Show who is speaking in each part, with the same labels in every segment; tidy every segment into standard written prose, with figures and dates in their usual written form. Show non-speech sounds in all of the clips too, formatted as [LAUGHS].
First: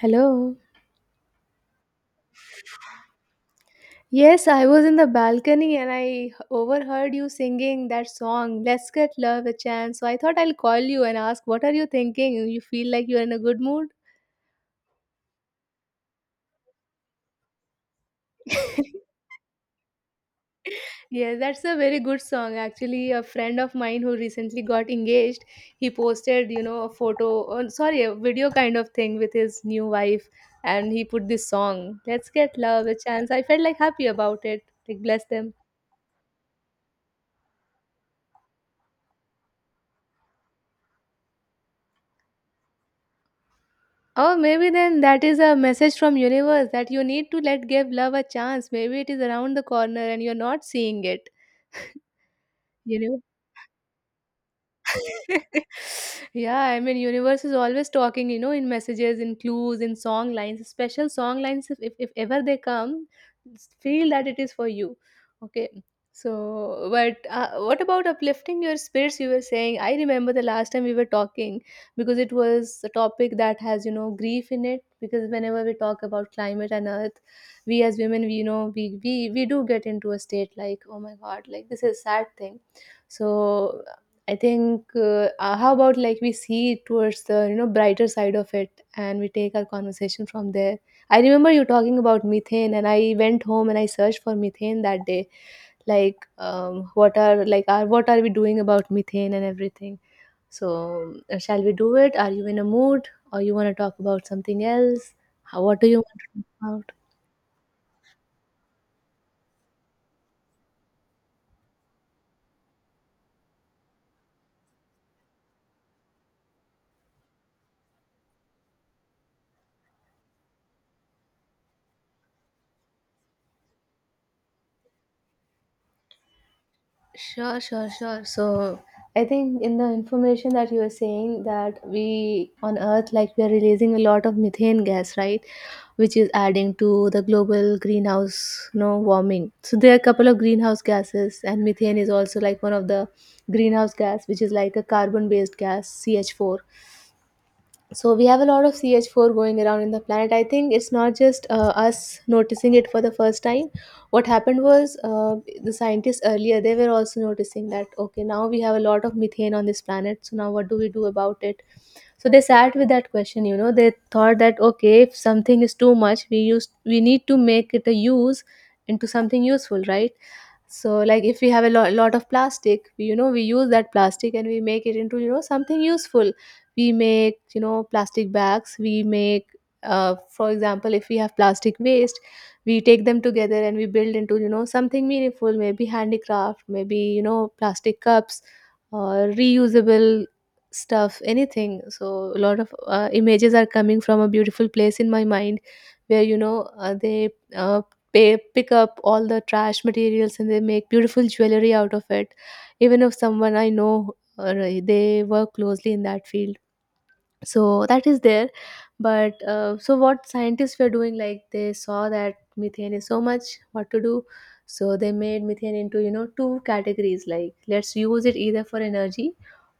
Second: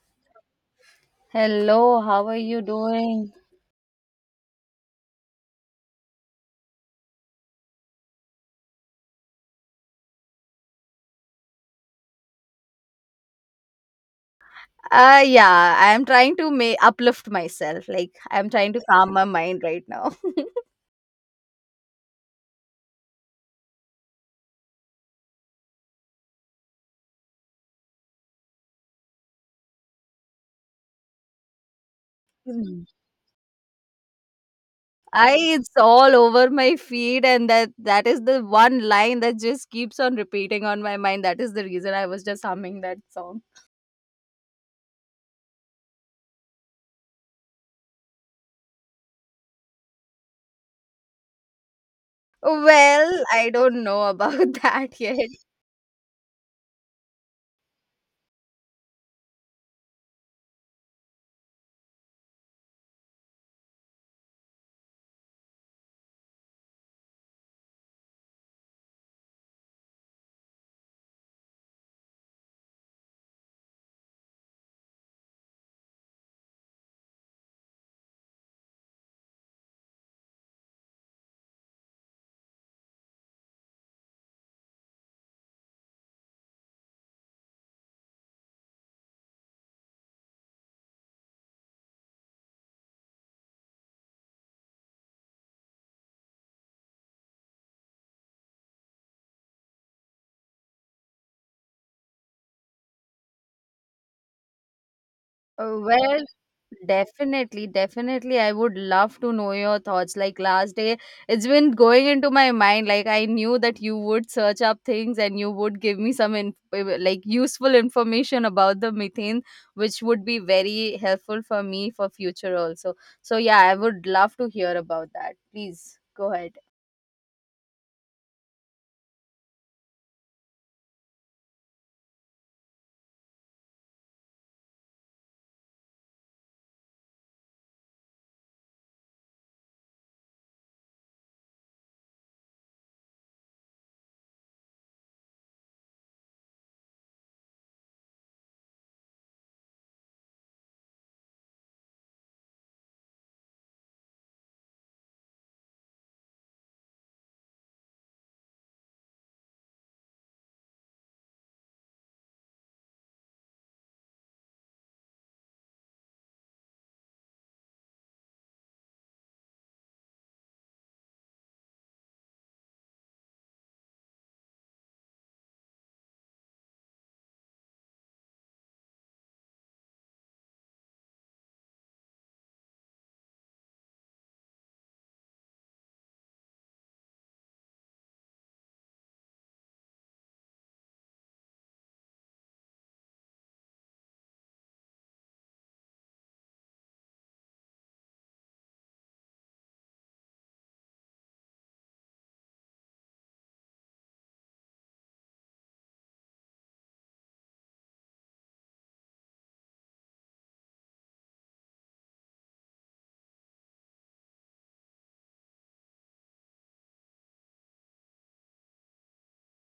Speaker 1: Hello.
Speaker 2: Hello, how are you doing?
Speaker 1: Yes, I was in the balcony and I overheard you singing that song, Let's Get Love a Chance. So I thought I'll call you and ask, what are you thinking? You feel like you're in a good mood?
Speaker 2: Yeah, I'm trying to make uplift myself. Like I'm trying to calm my mind right now.
Speaker 1: Yeah, that's a very good song. Actually, a friend of mine who recently got engaged, he posted, a photo, oh, sorry, a video kind of thing with his new wife, and he put this song, Let's
Speaker 2: [LAUGHS]
Speaker 1: Get
Speaker 2: Hmm.
Speaker 1: Love a Chance. I felt like happy about it. Like, bless
Speaker 2: I
Speaker 1: them.
Speaker 2: It's all over my feed, and that is the one line that just keeps on repeating on my mind. That is the reason I was just humming that song.
Speaker 1: Oh, maybe then that is a message from universe that you need to let give love a chance. Maybe it is around the corner and you're not seeing it. Universe.
Speaker 2: Well, I don't know about [LAUGHS] that yet.
Speaker 1: [LAUGHS] Yeah, I mean, universe is always talking, in messages, in clues, in song lines, special song lines. If ever they come, feel that it is for you. Okay. So, but what about uplifting your spirits? You were saying, I remember the last time we were talking because it was a topic that has, grief in it. Because whenever we talk about climate and earth, we as women, we, you know, we do get into a state like, oh my God, like this is a sad thing, so I think, how about like we see it towards the, brighter side of it, and we take our conversation from there. I remember you talking about methane, and I went home and I searched for methane that day, like, what are, what are we doing about methane and everything. So, shall we do it? Are you in a mood, or you want to talk about something else? How, what do you want
Speaker 2: Well,
Speaker 1: to talk about?
Speaker 2: definitely. I would love to know your thoughts. Like last day, it's been going into my mind. Like I knew that you would search up things and you would give me some like useful information about the methane, which would be very helpful for me for future also. So yeah, I would love to hear about that. Please go ahead.
Speaker 1: Sure, sure, sure. So I think in the information that you were saying that we on Earth, like we are releasing a lot of methane gas, right? Which is adding to the global greenhouse, warming. So there are a couple of greenhouse gases, and methane is also like one of the greenhouse gas, which is like a carbon-based gas, CH4. So we have a lot of CH4 going around in the planet. I think it's not just, us noticing it for the first time. What happened was, the scientists earlier, they were also noticing that, okay, now we have a lot of methane on this planet. So now what do we do about it? So they sat with that question. They thought that, okay, if something is too much, we need to make it a use into something useful, right? So like if we have a lot of plastic, we, you know we use that plastic and we make it into, something useful. We make, plastic bags. We make, for example, if we have plastic waste, we take them together and we build into, something meaningful, maybe handicraft, maybe, plastic cups or reusable stuff, anything. So a lot of, images are coming from a beautiful place in my mind, where, they, uh, pick up all the trash materials, and they make beautiful jewelry out of it. Even if someone I know, they work closely in that field, so that is there. But, so what scientists were doing, like, they saw that methane is so much, what to do, so they made methane into, two categories, like, let's use it either for energy,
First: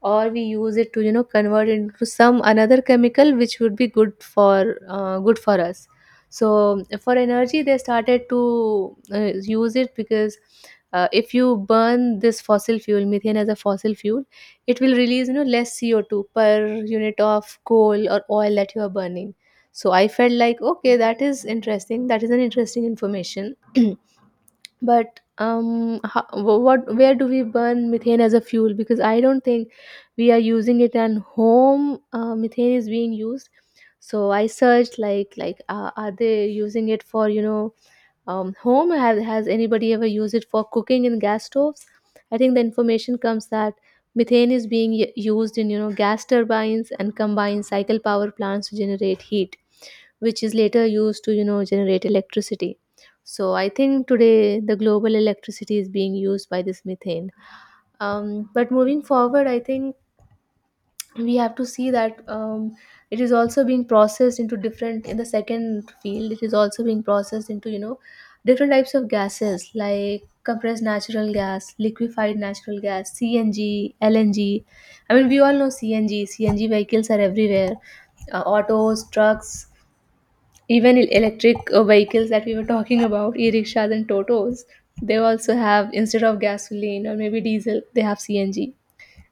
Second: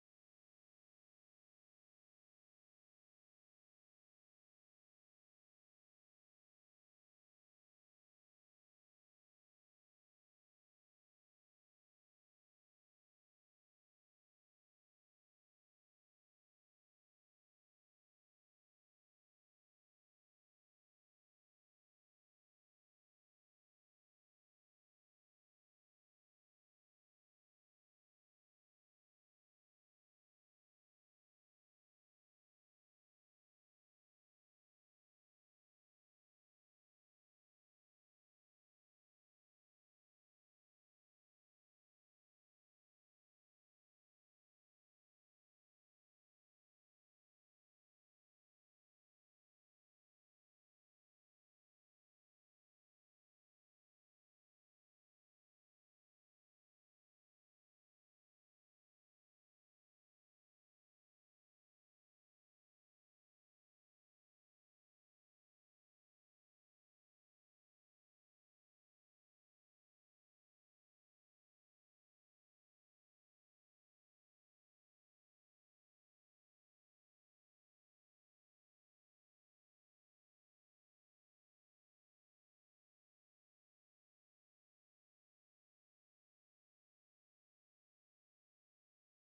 Speaker 1: or we use it to, convert into some another chemical, which would be good for, us. So for energy, they started to, use it because, if you burn this fossil fuel methane as a fossil fuel, it will release, less CO2 per unit of coal or oil that you are burning. So I felt like, okay, that is interesting. That is an interesting information. [CLEARS THROAT] But, how, what where do we burn methane as a fuel? Because I don't think we are using it at home. Methane is being used. So I searched, like, are they using it for, home? Has anybody ever used it for cooking in gas stoves? I think the information comes that methane is being used in, gas turbines and combined cycle power plants to generate heat, which is later used to, generate electricity. So I think today the global electricity is being used by this methane. But moving forward, I think we have to see that, it is also being processed into different in the second field, it is also being processed into, different types of gases like compressed natural gas, liquefied natural gas, CNG, LNG. I mean, we all know CNG vehicles are everywhere. Autos, trucks, even electric, vehicles that we were talking about, e-rickshaws and totos. They also have, instead of gasoline or maybe diesel, they have CNG.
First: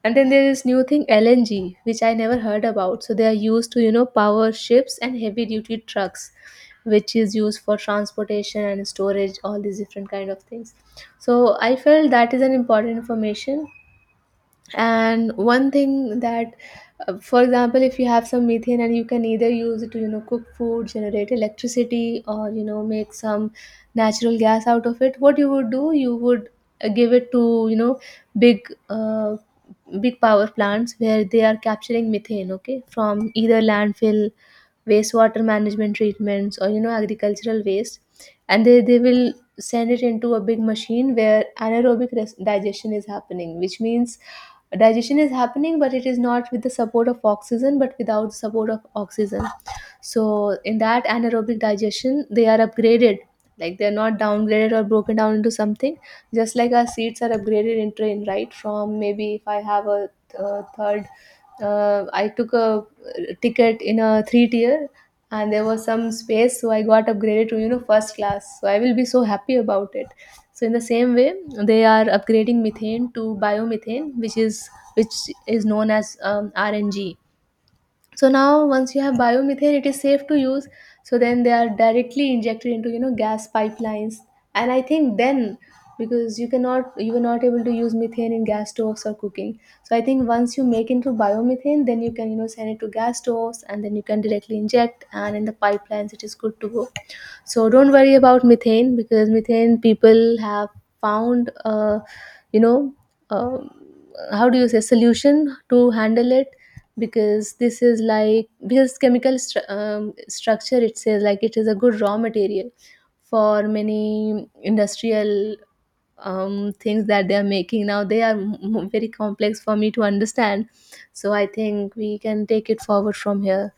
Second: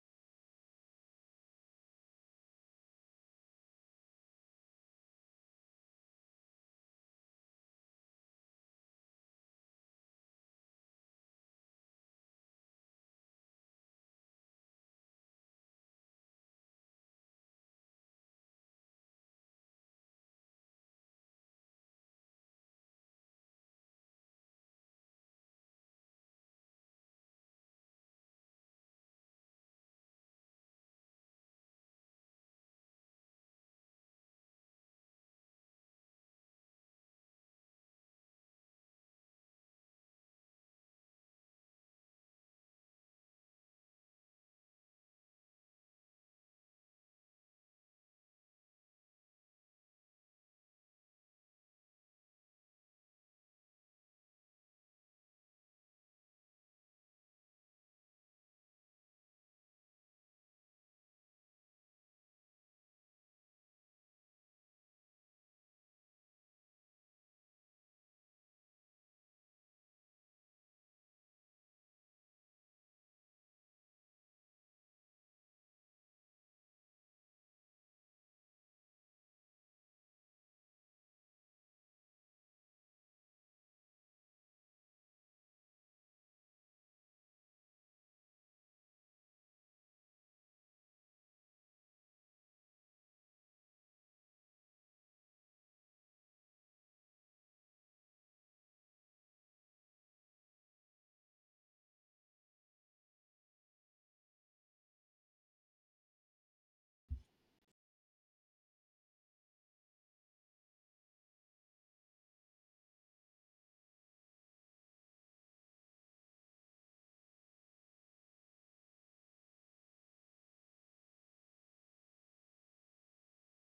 Speaker 1: And then there is new thing LNG, which I never heard about. So they are used to, power ships and heavy duty trucks, which is used for transportation and storage, all these different kind of things. So I felt that is an important information. And one thing that, for example, if you have some methane and you can either use it to, cook food, generate electricity, or, make some natural gas out of it, what you would do, you would give it to, big, power plants where they are capturing methane, okay, from either landfill, wastewater management treatments, or, agricultural waste. And they will send it into a big machine where anaerobic digestion is happening, which means digestion is happening, but it is not with the support of oxygen but without the support of oxygen. So in that anaerobic digestion, they are upgraded, like, they're not downgraded or broken down into something. Just like our seeds are upgraded in train, right, from, maybe if I have a third I took a, ticket in a three tier, and there was some space, so I got upgraded to, first class, so I will be so happy about it. So in the same way, they are upgrading methane to biomethane, which is, which known as, RNG. So now once you have biomethane, it is safe to use. So then they are directly injected into, gas pipelines. And I think then, because you were not able to use methane in gas stoves or cooking. So I think once you make into biomethane, then you can, send it to gas stoves. And then you can directly inject, and in the pipelines, it is good to go. So don't worry about methane, because methane people have found, you know uh, how do you say, solution to handle it. Because this is like, because chemical structure, it says, like, it is a good raw material for many industrial, things that they are making. Now they are, very complex for me to understand. So I think we can take it forward from here.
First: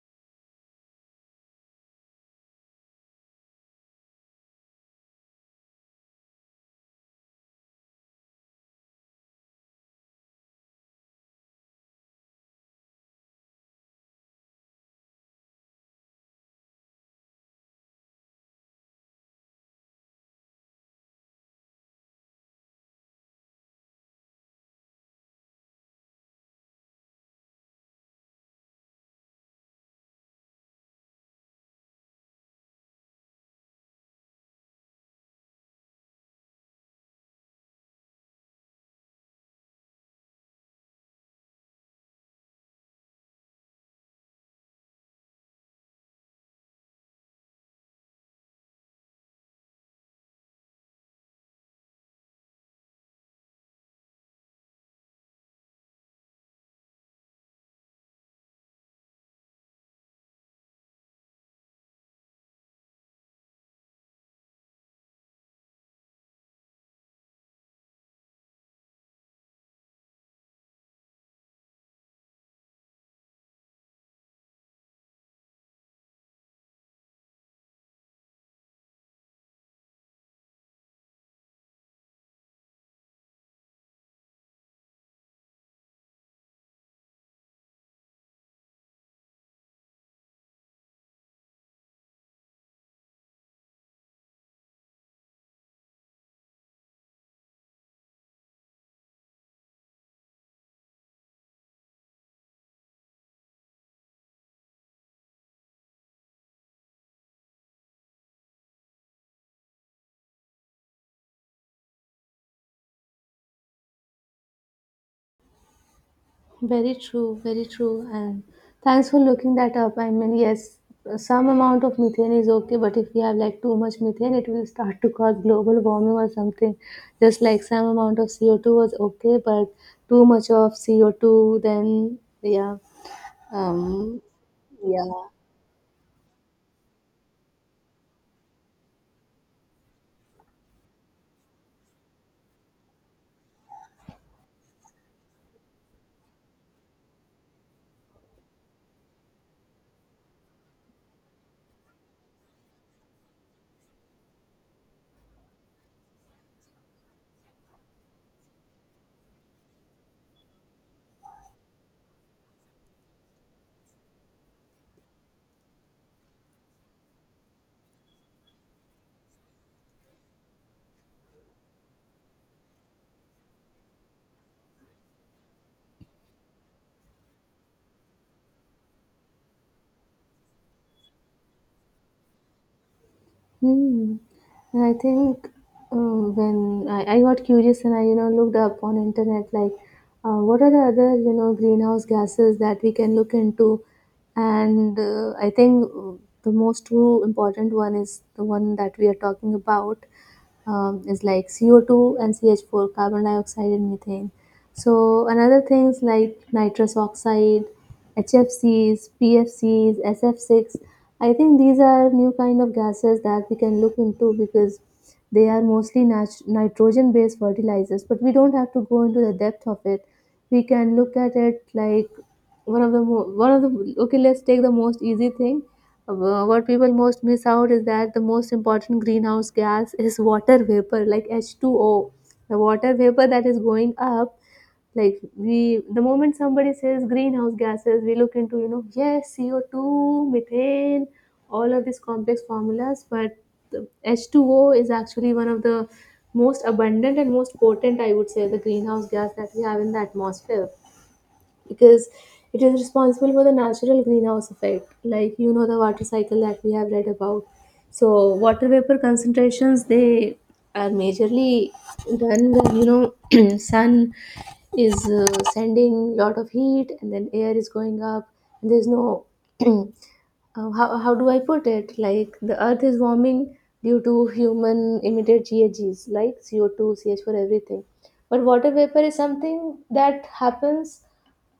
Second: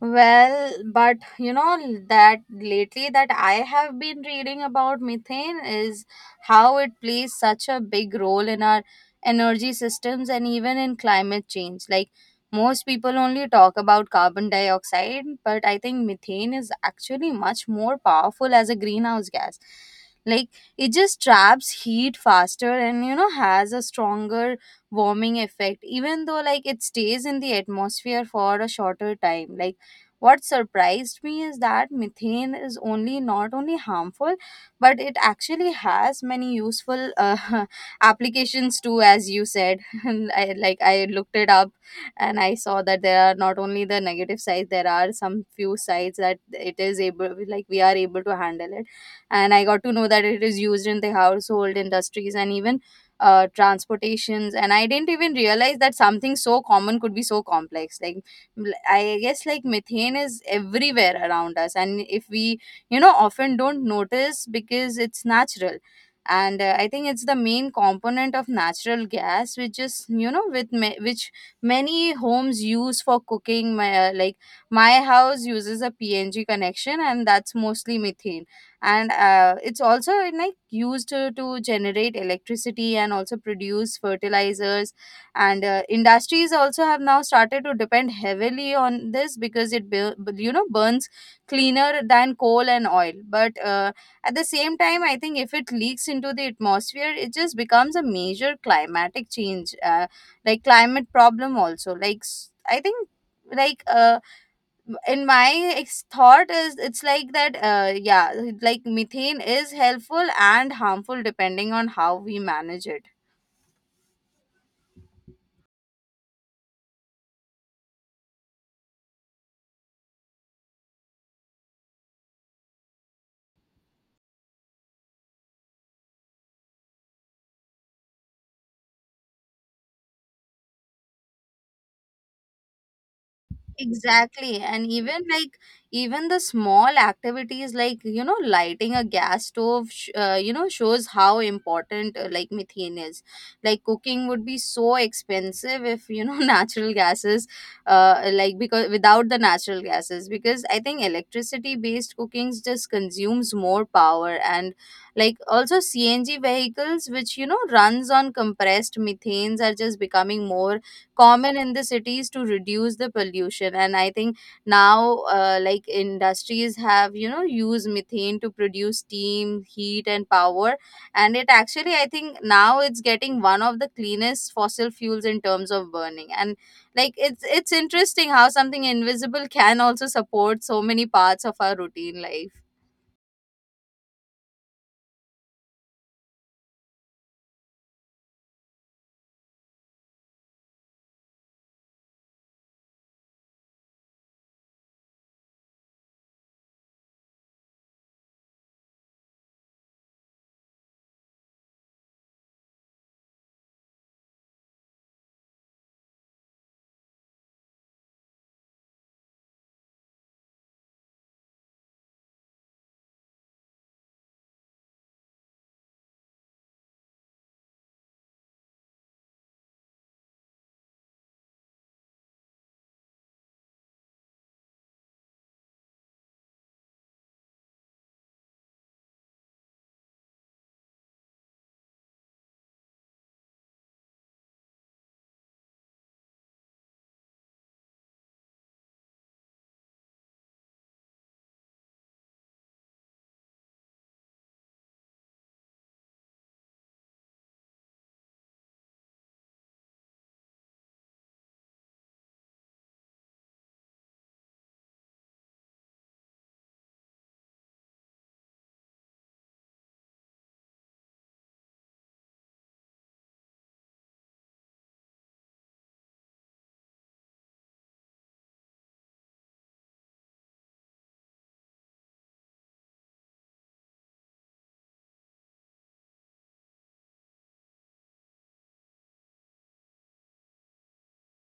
Speaker 2: Well, but you know that lately that I have been reading about methane is how it plays such a big role in our energy systems and even in climate change. Like most people only talk about carbon dioxide, but I think methane is actually much more powerful as a greenhouse gas. Like it just traps heat faster, and you know has a stronger warming effect, even though like it stays in the atmosphere for a shorter time. Like what surprised me is that methane is only not only harmful, but it actually has many useful [LAUGHS] applications too, as you said. [LAUGHS] And like I looked it up, and I saw that there are not only the negative sides, there are some few sides that it is able, like we are able to handle it. And I got to know that it is used in the household industries and even transportations, and I didn't even realize that something so common could be so complex. Like I guess like methane is everywhere around us, and if we, you know, often don't notice because it's natural. And I think it's the main component of natural gas, which is you know which many homes use for cooking. My like my house uses a PNG connection, and that's mostly methane. And it's also like used to generate electricity and also produce fertilizers, and industries also have now started to depend heavily on this because it you know burns cleaner than coal and oil. But at the same time I think if it leaks into the atmosphere it just becomes a major climatic change like climate problem also. Like I think like uh in my thought is it's like that yeah, like methane is helpful and harmful depending on how we manage it.
Speaker 1: Very true, very true. And thanks for looking that up. I mean, yes, some amount of methane is okay, but if we have like too much methane, it will start to cause global warming or something. Just like some amount of CO2 was okay, but too much of CO2, then yeah, um,
Speaker 2: Exactly. And
Speaker 1: yeah.
Speaker 2: even like, even the small activities like, you know, lighting a gas stove, you know, shows how important like methane is. Like, cooking would be so expensive if, you know, [LAUGHS] natural gases, like, because without the natural gases, because I think electricity based cookings just consumes more power. And like, also CNG vehicles, which, you know, runs on compressed methanes, are just becoming more common in the cities to reduce the pollution. And I think now like industries have you know used methane to produce steam, heat and power, and it actually I think now it's getting one of the cleanest fossil fuels in terms of burning. And like it's interesting how something invisible can also support so many parts of our routine life.
Speaker 1: Hmm. And I think, when I got curious and I, looked up on internet, like, what are the other, greenhouse gases that we can look into. And, I think, the most two important one is the one that we are talking about, is like CO2 and CH4, carbon dioxide and methane. So another things like nitrous oxide, HFCs, PFCs, SF6. I think these are new kind of gases that we can look into because they are mostly nitrogen based fertilizers, but we don't have to go into the depth of it. We can look at it like one of the, okay, let's take the most easy thing. What people most miss out is that the most important greenhouse gas is water vapor, like H2O, the water vapor that is going up. Like, we the moment somebody says greenhouse gases, we look into, you know, yes, CO2, methane, all of these complex formulas. But the H2O is actually one of the most abundant and most potent, I would say, the greenhouse gas that we have in the atmosphere, because it is responsible for the natural greenhouse effect, like, you know, the water cycle that we have read about. So water vapor concentrations, they are majorly done when, you know, [CLEARS THROAT] sun is sending lot of heat, and then air is going up, and there's no [CLEARS THROAT] uh, how do I put it, like, the earth is warming due to human emitted GHGs like CO2, CH4, everything, but water vapor is something that happens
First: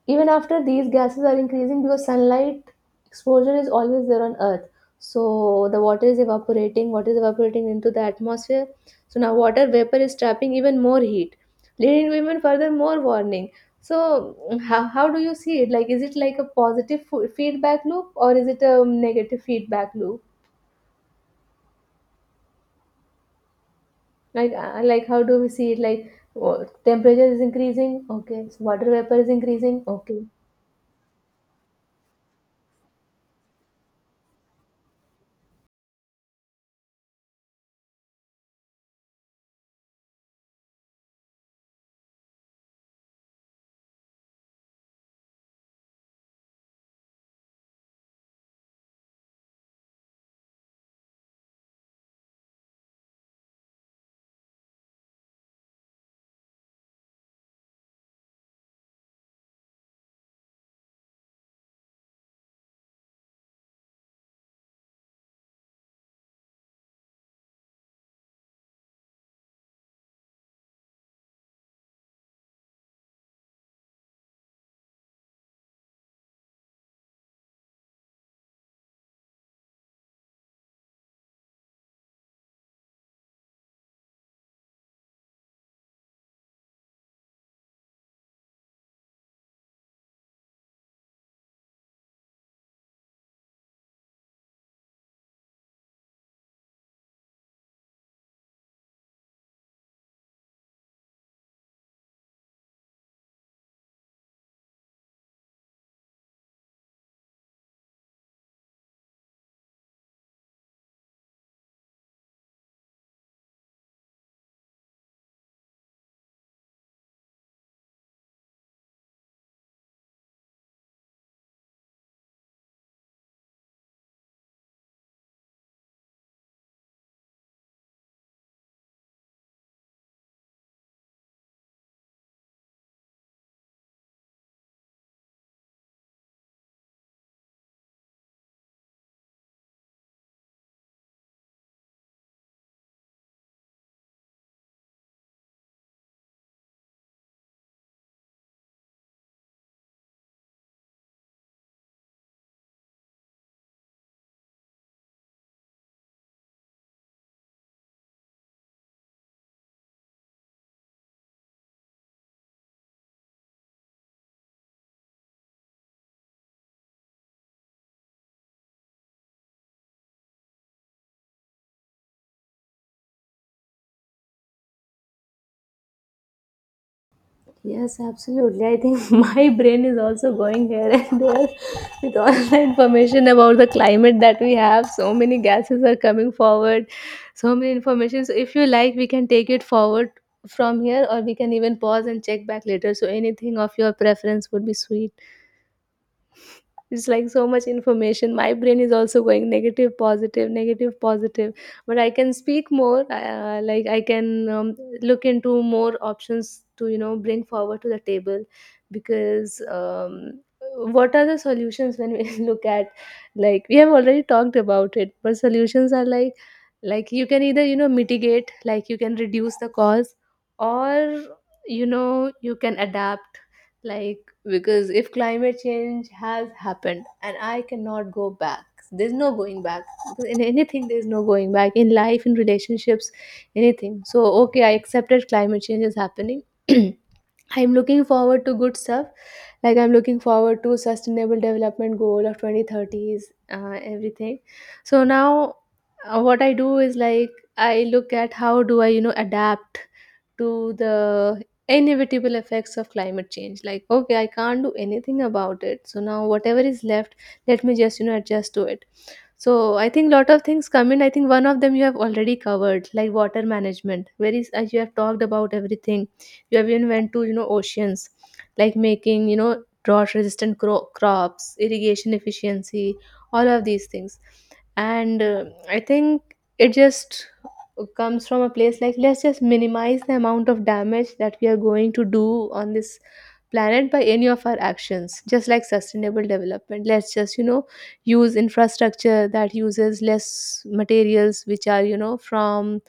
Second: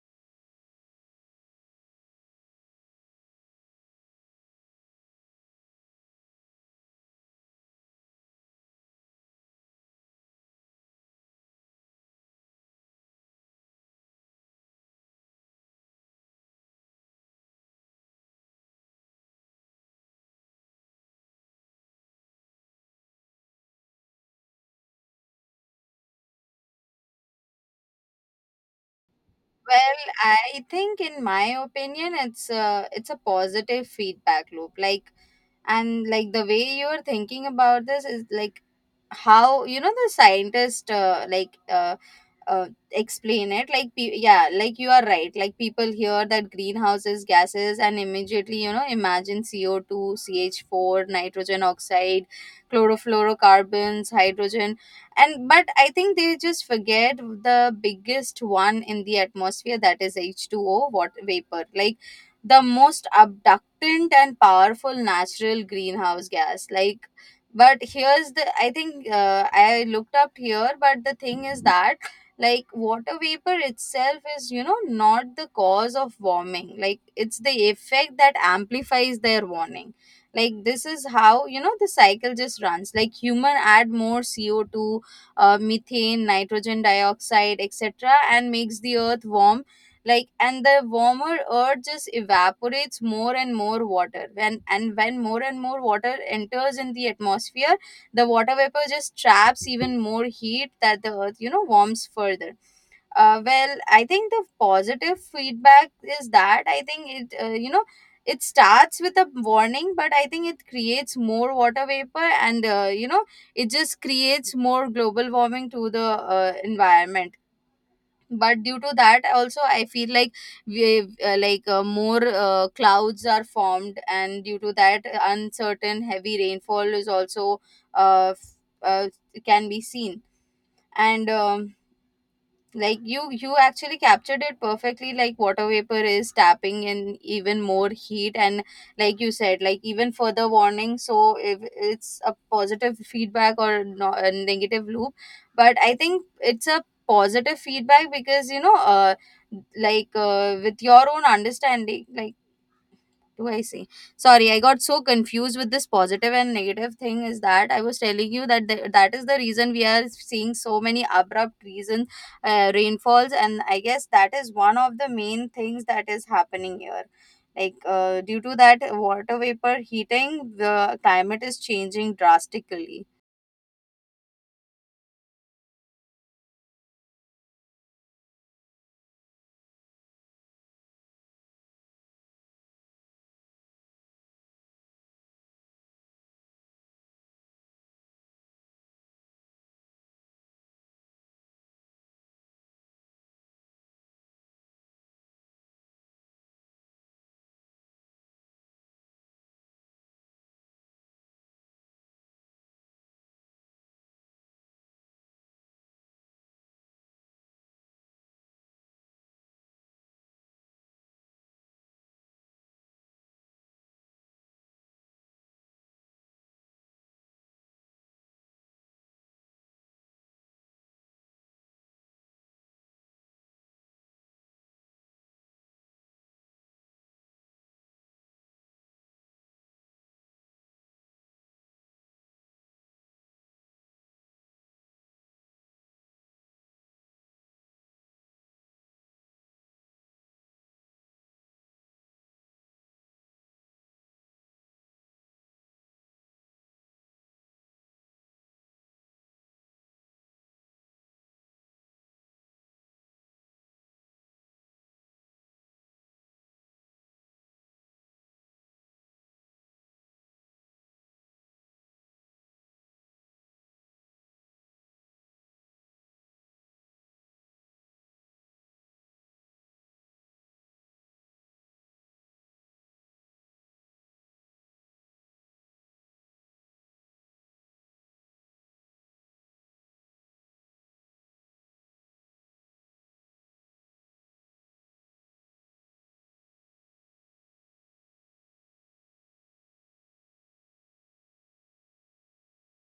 Speaker 1: even after these gases are increasing, because sunlight exposure is always there on earth. So the water is evaporating, water is evaporating into the atmosphere. So now water vapor is trapping even more heat, leading to even further more warning. So, how do you see it, like, is it like a positive feedback loop, or is it a negative feedback loop, like how do we see it, like, oh, temperature is increasing, okay, so water vapor is increasing,
Speaker 2: Well,
Speaker 1: okay.
Speaker 2: I think in my opinion it's a positive feedback loop. Like, and like the way you're thinking about this is like how you know the scientist explain it like yeah, like you are right. Like people hear that greenhouses gases and immediately you know imagine CO2, CH4, nitrogen oxide, chlorofluorocarbons, hydrogen, and but I think they just forget the biggest one in the atmosphere, that is H2O what vapor. Like the most abductant and powerful natural greenhouse gas. Like but here's the I think I looked up here, but the thing is that like water vapor itself is you know not the cause of warming. Like it's the effect that amplifies their warning. Like this is how you know the cycle just runs. Like human add more CO2, methane, nitrogen dioxide, etc, and makes the earth warm. Like, and the warmer earth just evaporates more and more water, when and when more and more water enters in the atmosphere, the water vapor just traps even more heat, that the earth you know warms further. Well I think the positive feedback is that I think it you know it starts with a warning, but I think it creates more water vapor, and you know it just creates more global warming to the environment. But due to that also I feel like we more clouds are formed, and due to that uncertain heavy rainfall is also uh, f- uh, can be seen. And like you actually captured it perfectly. Like water vapor is tapping in even more heat, and like you said like even further warning. So if it's a positive feedback or no, a negative loop, but I think it's a positive feedback because you know with your own understanding, like do I see? Sorry, I got so confused with this positive and negative thing. Is that I was telling you that that is the reason we are seeing so many abrupt reason rainfalls, and I guess that is one of the main things that is happening here. Like due to that water vapor heating, the climate is changing drastically.
Speaker 1: Yes, absolutely. I think [LAUGHS] my brain is also going here and there with all the information about the climate that we have. So many gases are coming forward, so many information. So if you like, we can take it forward from here, or we can even pause and check back later. So anything of your preference would be sweet. It's like so much information. My brain is also going negative, positive, negative, positive. But I can speak more. Like, I can look into more options to, you know, bring forward to the table, because what are the solutions when we [LAUGHS] look at like we have already talked about it. But solutions are like, you can either, you know, mitigate, like you can reduce the cause, or, you know, you can adapt. Like, because if climate change has happened, and I cannot go back, there's no going back, because in anything there's no going back, in life, in relationships, anything. So, okay, I accepted climate change is happening. [CLEARS THROAT] I'm looking forward to good stuff. Like, I'm looking forward to sustainable development goal of 2030s, everything. So now, what I do is like, I look at, how do I, you know, adapt to the inevitable effects of climate change. Like, okay, I can't do anything about it, so now whatever is left, let me just, you know, adjust to it. So I think lot of things come in. I think one of them you have already covered, like water management, where is, as you have talked about everything, you have even went to, you know, oceans, like making, you know, drought resistant crops, irrigation efficiency, all of these things. And I think it just comes from a place, like, let's just minimize the amount of damage that we are going to do on this planet by any of our actions. Just like sustainable development, let's just, you know, use infrastructure that uses less materials which are, you know, from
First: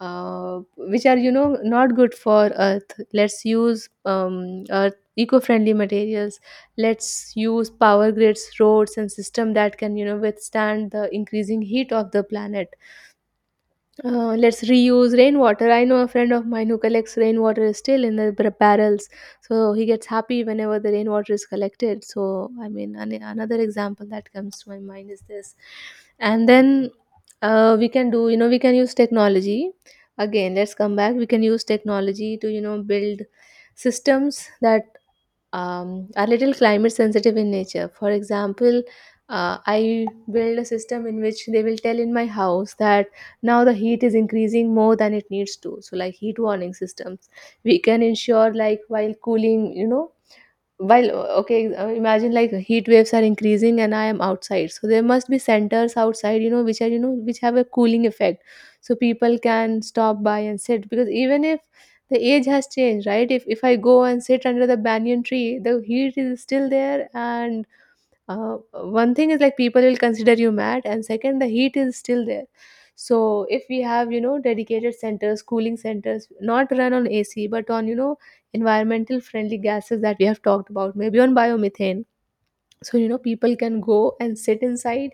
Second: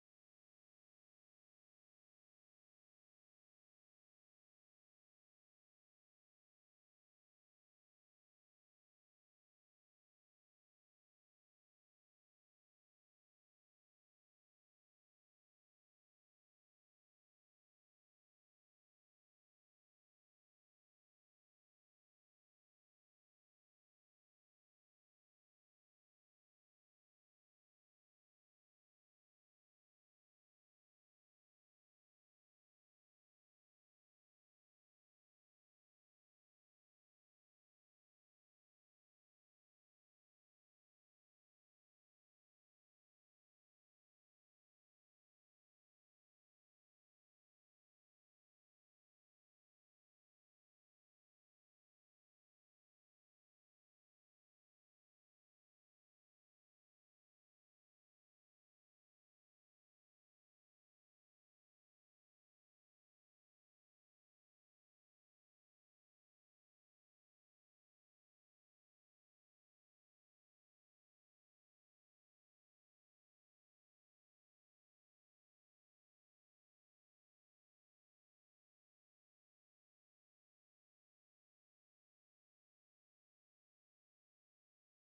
Speaker 1: which are, you know, not good for earth. Let's use earth eco-friendly materials. Let's use power grids, roads and system that can, you know, withstand the increasing heat of the planet. Let's reuse rainwater. I know a friend of mine who collects rainwater still in the barrels, so he gets happy whenever the rainwater is collected. So, I mean, another example that comes to my mind is this. And then we can do, you know, we can use technology. Again, let's come back. We can use technology to, you know, build systems that are little climate sensitive in nature. For example, I build a system in which they will tell in my house that now the heat is increasing more than it needs to. So, like heat warning systems, we can ensure, like, while cooling, you know, while imagine, like, heat waves are increasing and I am outside, so there must be centers outside, you know, which are, you know, which have a cooling effect, so people can stop by and sit, because even if the age has changed, right, if I go and sit under the banyan tree, the heat is still there, and uh, one thing is, like, people will consider you mad, and second, the heat is still there. So if we have, you know, dedicated centers, cooling centers, not run on AC, but on, you know, environmental friendly gases that we have talked about, maybe on biomethane. So, you know, people can go and sit inside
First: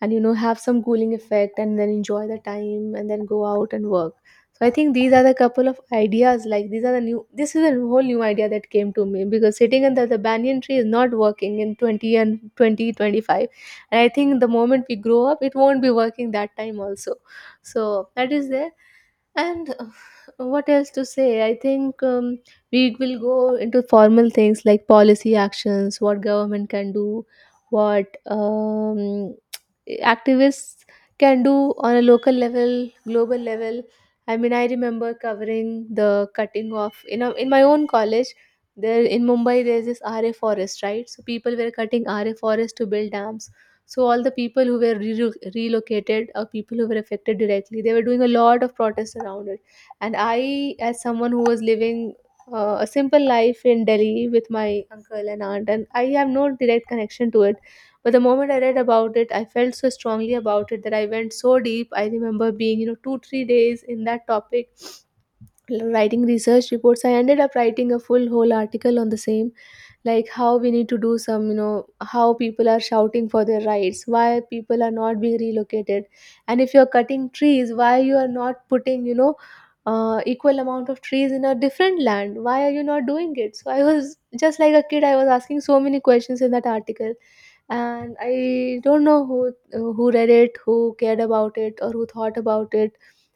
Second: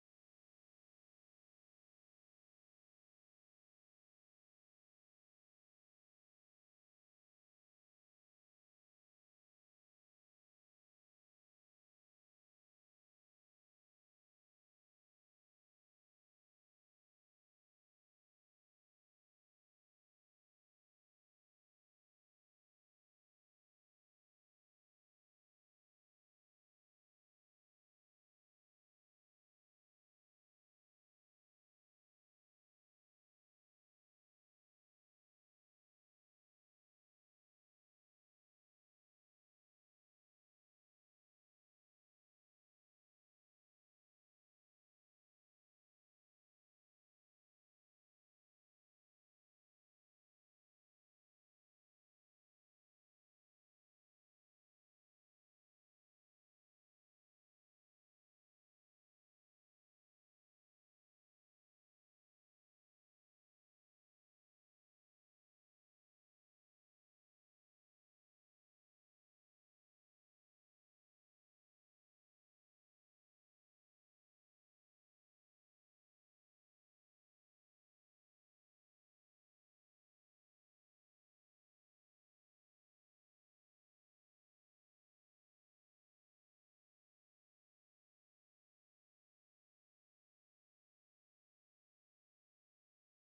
Speaker 1: and, you know, have some cooling effect, and then enjoy the time, and then go out and work. So I think these are the couple of ideas, like, these are the new this is a whole new idea that came to me, because sitting under the banyan tree is not working in 20, and 2025. And I think the moment we grow up, it won't be working that time also. So that is there, and what else to say? I think we will go into formal things like policy actions, what government can do, what activists can do on a local level, global level. I mean, I remember covering the cutting off in in my own college. There in Mumbai, there's this RA forest, right? So people were cutting RA forest to build dams, so all the people who were relocated, or people who were affected directly, they were doing a lot of protests around it. And I, as someone who was living a simple life in Delhi with my uncle and aunt, and I have no direct connection to it. But the moment I read about it, I felt so strongly about it that I went so deep. I remember being, you know, two, three days in that topic, writing research reports. I ended up writing a full whole article on the same, like how we need to do some, you know, how people are shouting for their rights, why people are not being relocated, and if you're cutting trees, why you are not putting, you know, equal amount of trees in a different land, why are you not doing it. So I was just like a kid, I was asking so many questions in that article. And I don't know who read it, who cared about it, or who thought about it,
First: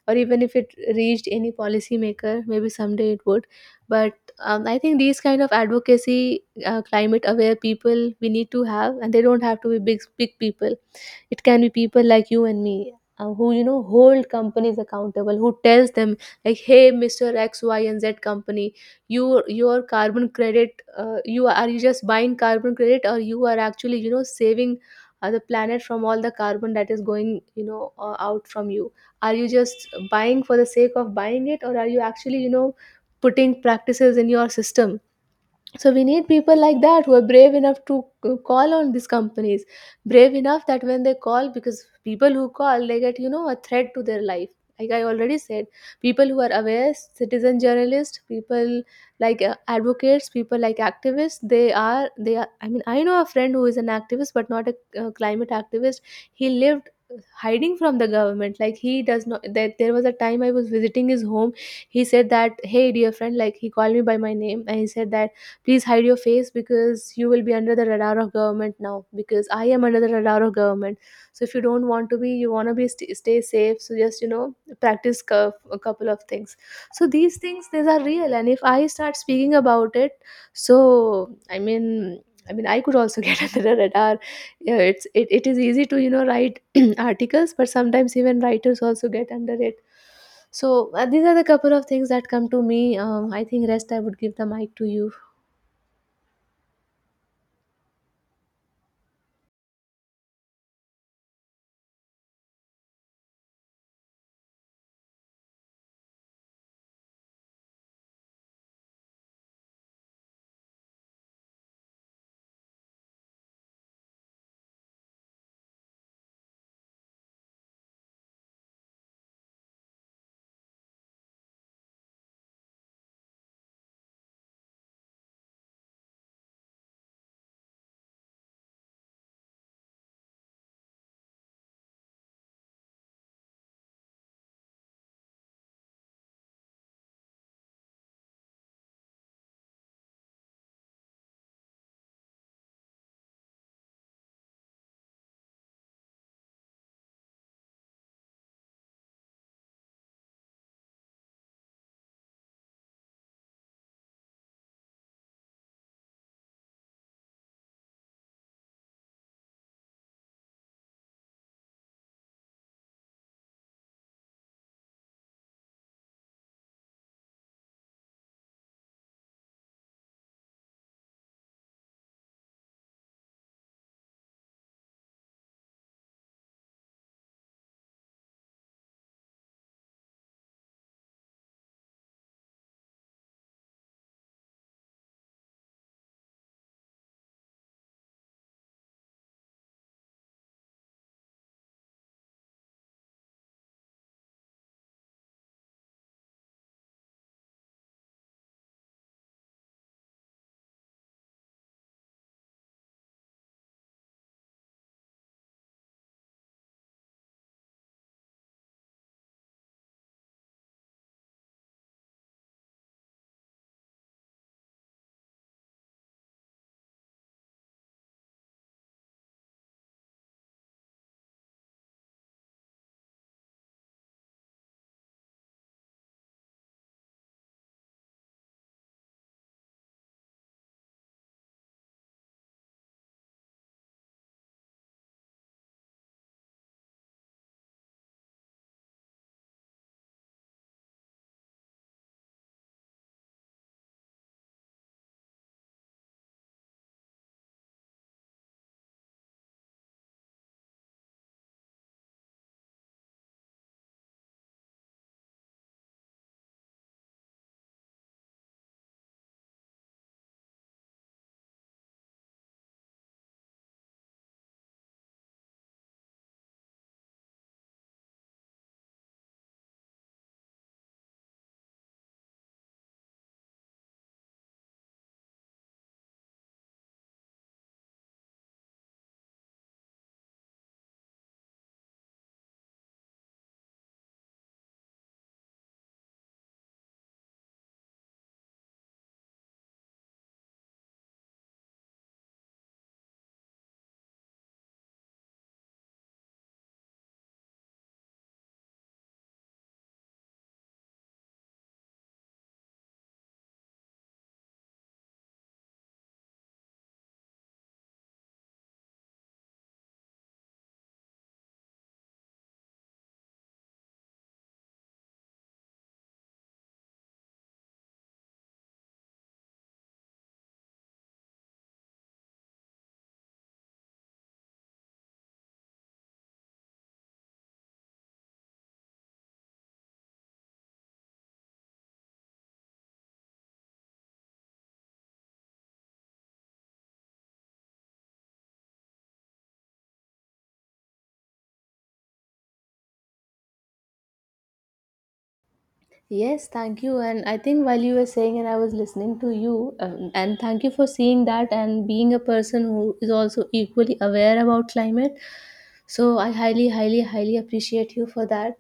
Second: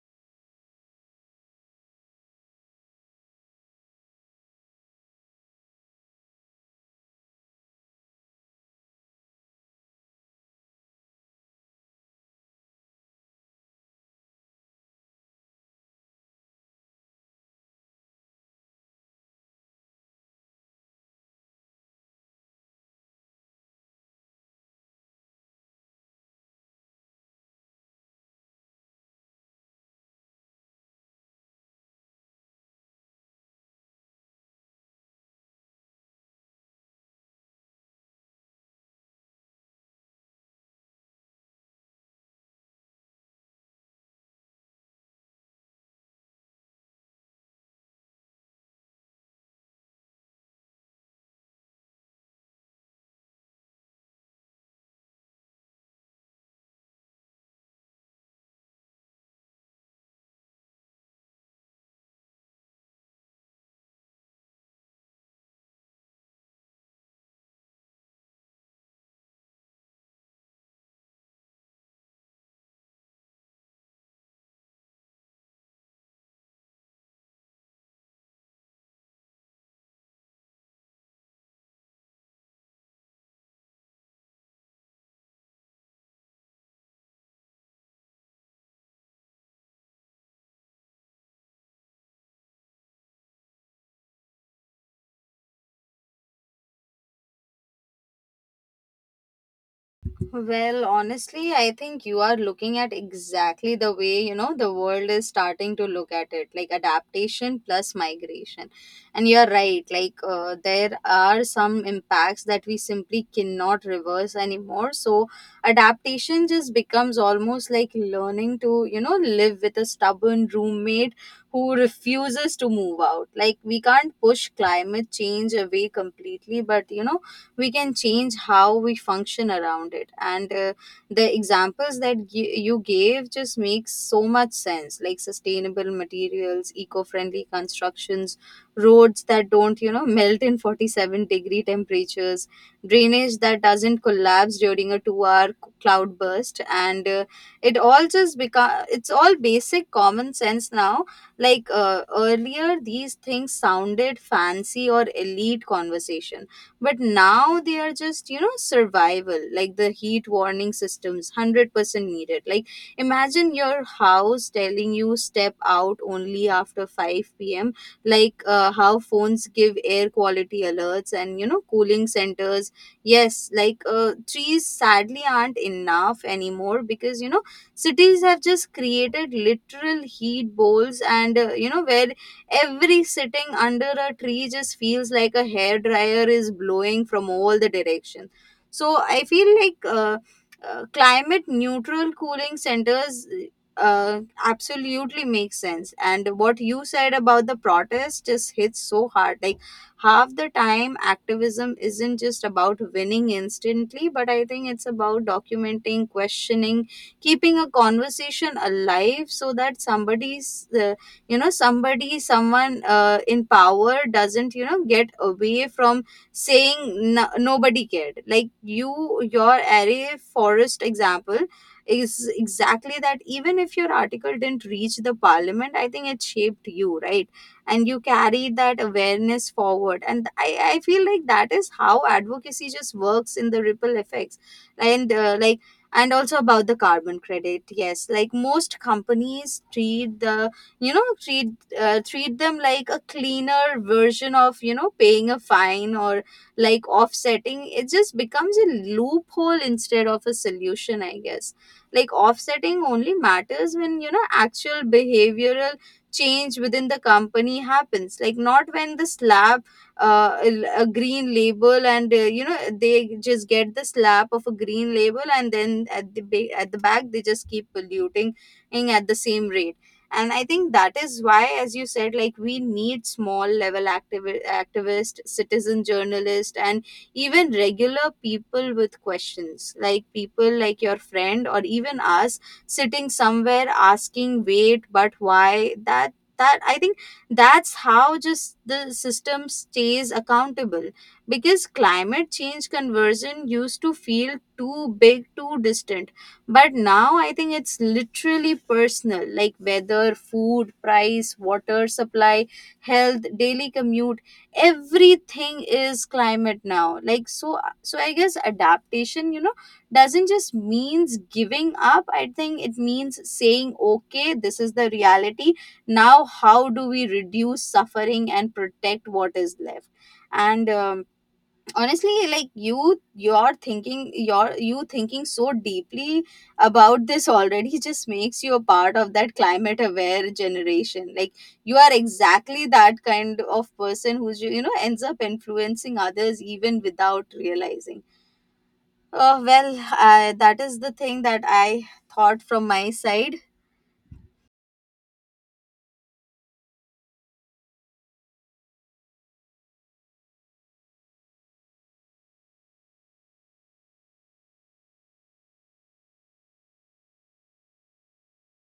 Speaker 1: or even if it reached any policymaker. Maybe someday it would, but I think these kind of advocacy, climate aware people we need to have, and they don't have to be big big people, it can be people like you and me, who, you know, hold companies accountable, who tells them, like, hey, Mr. X Y and Z company, your carbon credit, you just buying carbon credit, or you are actually, you know, saving the planet from all the carbon that is going, you know, out from you. Are you just buying for the sake of buying it, or are you actually, you know, putting practices in your system? So we need people like that who are brave enough to call on these companies, brave enough that when they call, because people who call, they get, you know, a threat to their life, like I already said. People who are aware citizen journalists, people like advocates, people like activists, they are, I mean, I know a friend who is an activist, but not a climate activist. He lived, hiding from the government, like, he does not, that there was a time I was visiting his home, he said that, hey, dear friend, like, he called me by my name and he said that, please hide your face, because you will be under the radar of government now, because I am under the radar of government. So if you don't want to be, you want to be stay safe, so just, you know, practice a couple of things. So these things, these are real, and if I start speaking about it, so, i mean I mean, I could also [LAUGHS] get under the radar. Yeah, it is easy to, you know, write [CLEARS THROAT] articles, but sometimes even writers also get under it. So these are the couple of things that come to me. I think rest I would give the mic to you.
Speaker 2: Well, honestly, I think you are looking at exactly the way, you know, the world is starting to look at it, like adaptation plus migration. And you're right, like there are some impacts that we simply cannot reverse anymore. So adaptation just becomes almost like learning to, you know, live with a stubborn roommate who refuses to move out. Like we can't push climate change away completely, but you know, we can change how we function around it. And the examples that you gave just makes so much sense, like sustainable materials, eco-friendly constructions, roads that don't you know melt in 47-degree temperatures, drainage that doesn't collapse during a 2-hour cloud burst. And it all just become, it's all basic common sense now. Like earlier these things sounded fancy or elite conversation, but now they are just you know survival. Like the heat warning systems, 100% needed. Like imagine your house telling you step out only after 5 p.m. Like how phones give air quality alerts, and you know cooling centers. Yes, like trees sadly aren't enough anymore, because you know cities have just created literal heat bowls. And you know where every sitting under a tree just feels like a hairdryer is blowing from all the directions. So I feel like climate neutral cooling centers absolutely makes sense. And what you said about the protest just hits so hard. Like half the time, activism isn't just about winning instantly, but I think it's about documenting, questioning, keeping a conversation alive, so that somebody's you know somebody someone in power doesn't you know get away from saying no, nobody cared. Like you, your array forest example is exactly that. Even if your article didn't reach the parliament, I think it shaped you right, and you carried that awareness forward. And I feel like that is how advocacy just works in the ripple effects. And and also about the carbon credit, yes like most companies treat the you know treat them like a cleaner version of you know paying a fine. Or like offsetting it just becomes a loophole instead of a solution I guess. Like offsetting only matters when you know actual behavioral change within the company happens. Like not when the slab uh, a a green label, and you know they just get the slab of a green label, and then at at the back they just keep polluting at the same rate. And I think that is why as you said like we need small level activist, citizen journalist, and even regular people with questions, like people like your friend or even us sitting somewhere asking wait but why. That I think that's how just the system stays accountable, because climate change conversion used to feel too big, too distant. But now I think it's literally personal, like weather, food, price, water supply, health, daily commute, everything is climate now. Like so so I guess adaptation, you know, doesn't just means giving up. I think it means saying, okay, this is the reality. Now how do we reduce suffering and protect what is left? And honestly like you thinking so deeply about this already just makes you a part of that climate aware generation. Like you are exactly that kind of person who's you know ends up influencing others even without realizing. Oh well that is the thing that I thought from my side.
Speaker 1: Yes, thank you. And I think while you were saying, and I was listening to you, and thank you for seeing that and being a person who is also equally aware about climate. So I highly, highly, highly appreciate you for that,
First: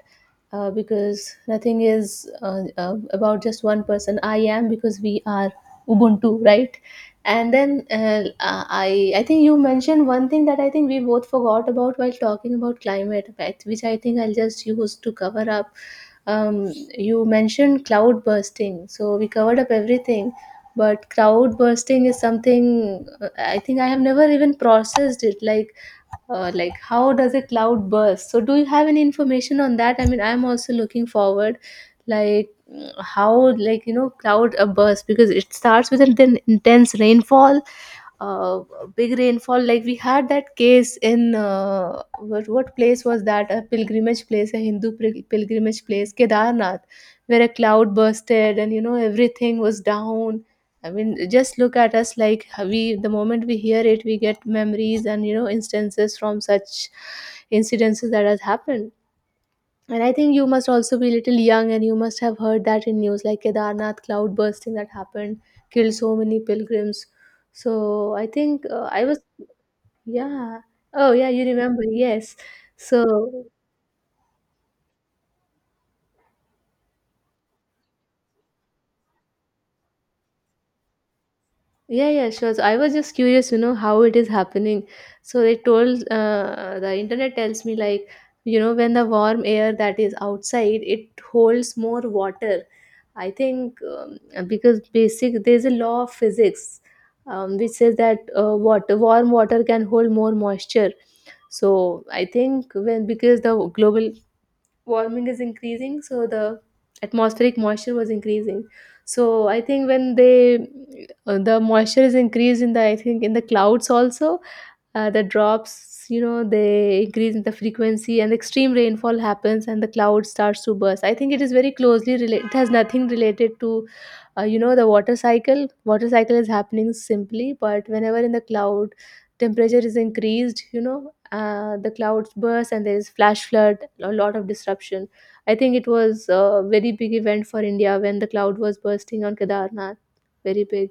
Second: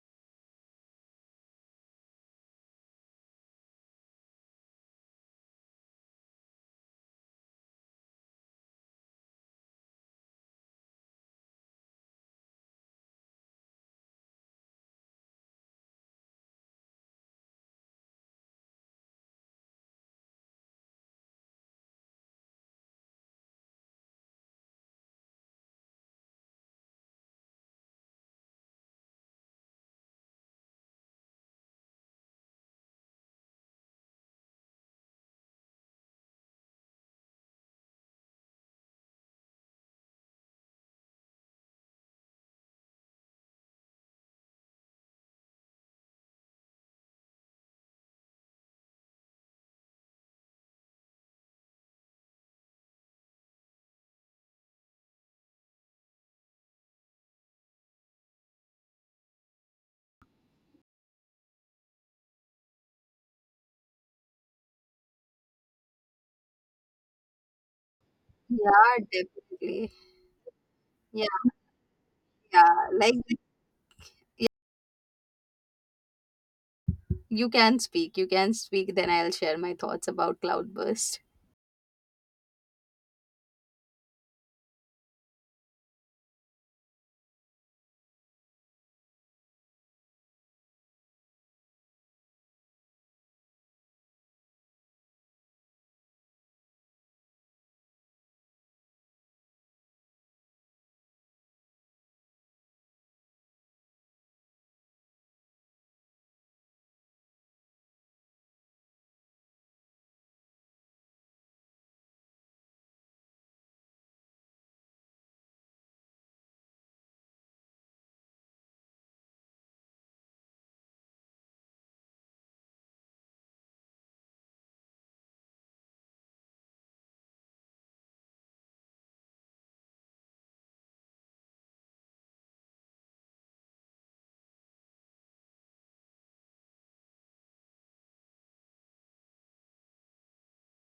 Speaker 1: because nothing is about just one person. I am because we are Ubuntu, right? And then I think you mentioned one thing that I think we both forgot about while talking about climate, right, which I think I'll just use to cover up. You mentioned cloud bursting, so we covered up everything. But cloud bursting is something, I think I have never even processed it, like how does a cloud burst? So do you have any information on that? I mean, I'm also looking forward. Like, how, like, you know, cloud a burst, because it starts with an intense rainfall, uh, big rainfall, like we had that case in what place was that, a pilgrimage place, a Hindu pilgrimage place, Kedarnath, where a cloud bursted and, you know, everything was down. I mean, just look at us, like we the moment we hear it, we get memories and, you know, instances from such incidences that has happened. And I think you must also be a little young and you must have heard that in news, like Kedarnath cloud bursting that happened, killed so many pilgrims. So I think,
Speaker 2: Yeah,
Speaker 1: I was,
Speaker 2: definitely.
Speaker 1: yeah. Oh yeah,
Speaker 2: Yeah.
Speaker 1: you remember. Yes.
Speaker 2: Yeah, like
Speaker 1: So
Speaker 2: you can speak, you can speak, then I'll share my thoughts about cloudburst.
Speaker 1: yeah, yeah, sure. So I was just curious, you know, how it is happening. So they told, the internet tells me, like, you know, when the warm air that is outside, it holds more water. I think, because basic there's a law of physics, which says that, warm water can hold more moisture. So I think when, because the global warming is increasing, so the atmospheric moisture was increasing. So I think when they, the moisture is increased in the, I think, in the clouds also, the drops, you know, they increase in the frequency and extreme rainfall happens, and the cloud starts to burst. I think it is very closely related, it has nothing related to, you know, the water cycle. Water cycle is happening simply, but whenever in the cloud temperature is increased, you know, the clouds burst and there is flash flood, a lot of disruption. I think it was a very big event for India when the cloud was bursting on Kedarnath, very big.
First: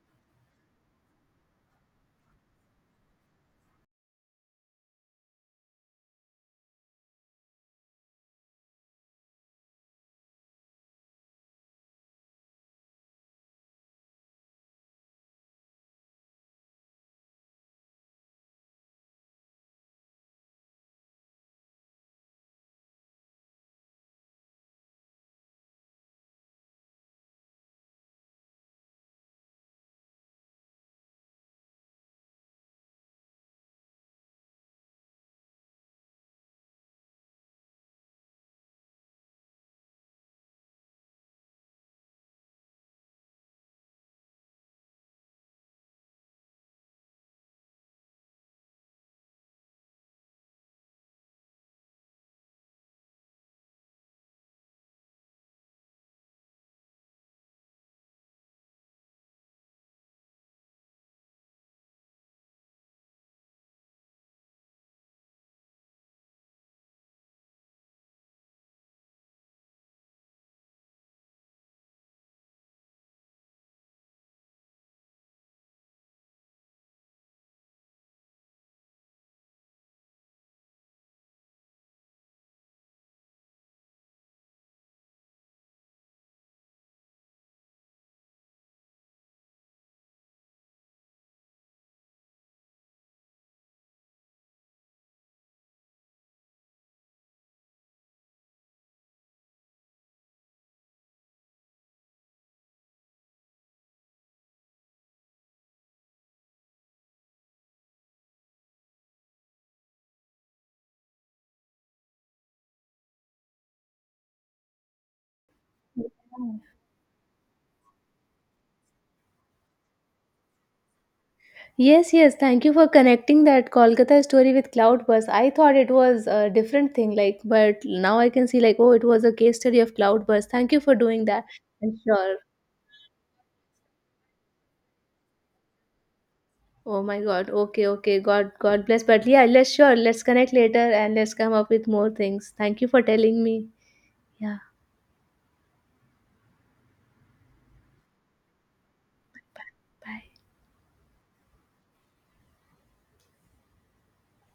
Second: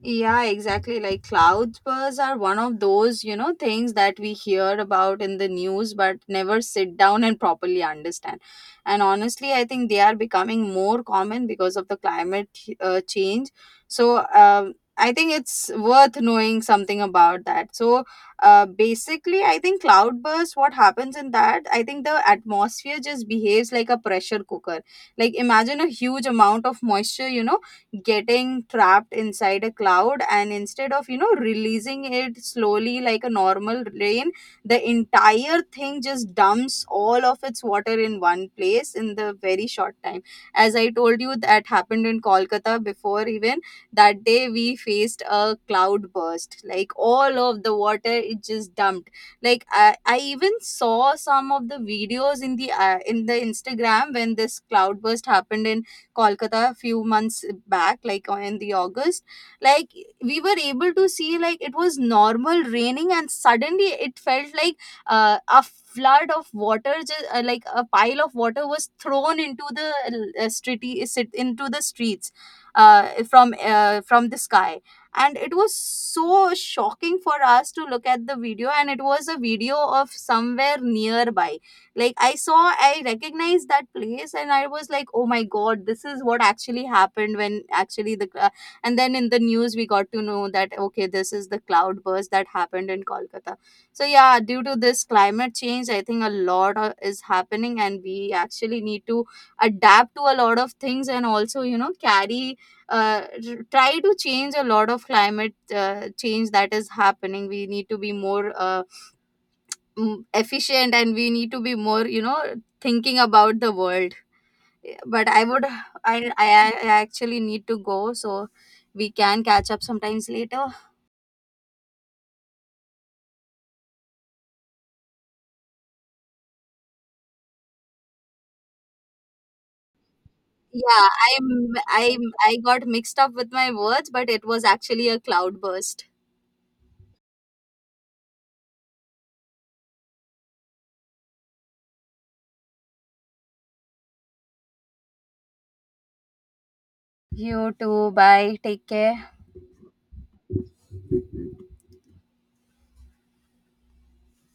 Speaker 2: Yeah, exactly. Like cloud bursts are one of those, you know, things that we hear about in the news but never sit down and properly understand. And honestly, I think they are becoming more common because of the climate change. So, I think it's worth knowing something about that. So, basically, I think cloud bursts, what happens in that, I think the atmosphere just behaves like a pressure cooker. Like, imagine a huge amount of moisture, you know getting trapped inside a cloud, and instead of you know releasing it slowly like a normal rain, the entire thing just dumps all of its water in one place in the very short time. As I told you that happened in kolkata before, even that day we faced a cloud burst. Like all of the water it just dumped, like I even saw some of the videos in the instagram when this cloud burst happened in Kolkata a few months back, like in the August, like we were able to see like it was normal raining, and suddenly it felt like a flood of water, like a pile of water was thrown into the uh, street, into the streets from the sky. And it was so shocking for us to look at the video, and it was a video of somewhere nearby. Like I saw, I recognized that place, and I was like, "Oh my god, this is what actually happened when actually the. And then in the news, we got to know that okay, this is the cloud burst that happened in Kolkata. So yeah, due to this climate change, I think a lot of- is happening, and we actually need to adapt to a lot of things, and also you know carry try to change a lot of climate change that is happening. We need to be more efficient, and we need to be more you know thinking about the world. But I would
Speaker 1: Yeah.
Speaker 2: I actually need to go, so we can catch up sometimes later.
Speaker 1: Yes, yes. Thank you for connecting that Kolkata story with Cloudburst. I thought it was a different thing, like, but now I can see, like, oh, it was a case study of Cloudburst. Thank you for
Speaker 2: Yeah,
Speaker 1: doing that. And
Speaker 2: i'm
Speaker 1: sure.
Speaker 2: I got mixed up with my words, but it was actually a cloud burst.
Speaker 1: Oh my God. Okay, okay. God, God bless. But yeah, let's sure. Let's connect later, and let's come up with more things. Thank you for telling me. Yeah.
Speaker 2: You too, bye, take care.
Speaker 1: Bye.